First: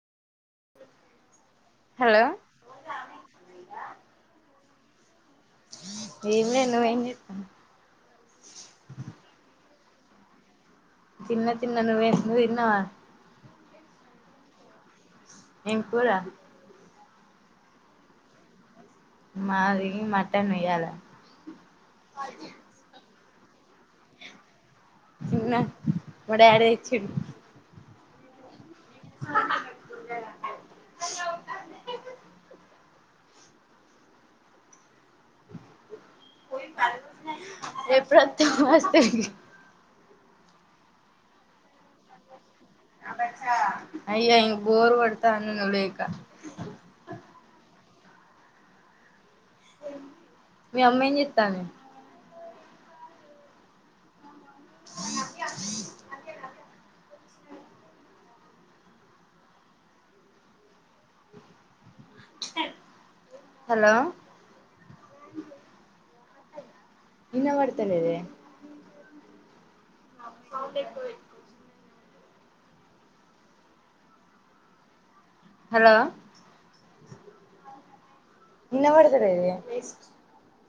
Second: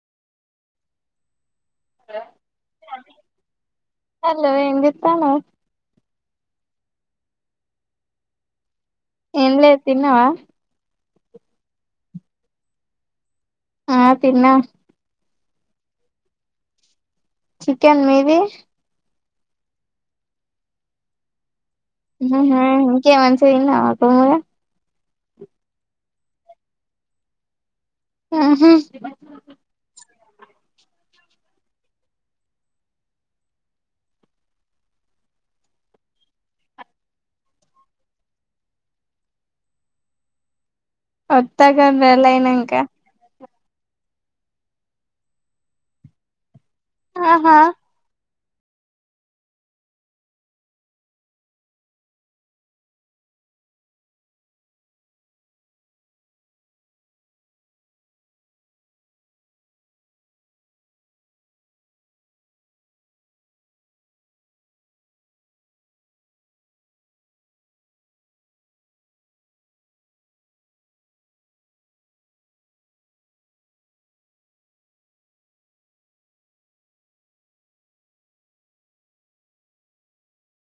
Hello hello ఏం జెత్తానవు? ఏంలేదు నువ్వేం జే ఏంలేదు. తిన్నవా? తిన్న తిన్న నువే నువ్వు తిన్నవా. ఆ తిన్నా. ఏం కూరా? చికెన్, మీది? మాది మటన్ ఇయ్యాల. ఉహ్ ఇంకే మంచిగా తిన్నవా కుమ్ముగా. తిన్నా మా డాడీ తెచ్చిండు. ఉహ్ ఎప్పుడత్తవు హాస్టల్ కి. వత్తగా నెల అయినంకా. అయ్యో ఇగ బోరు కొడతాంది నువ్వు లేకా. ఆహా మీ అమ్మ ఏంచెత్తాది? జీ జి హలో ఇన వడ్తలేదే. అద గుయ హలో ఇనవడ్తలేదే.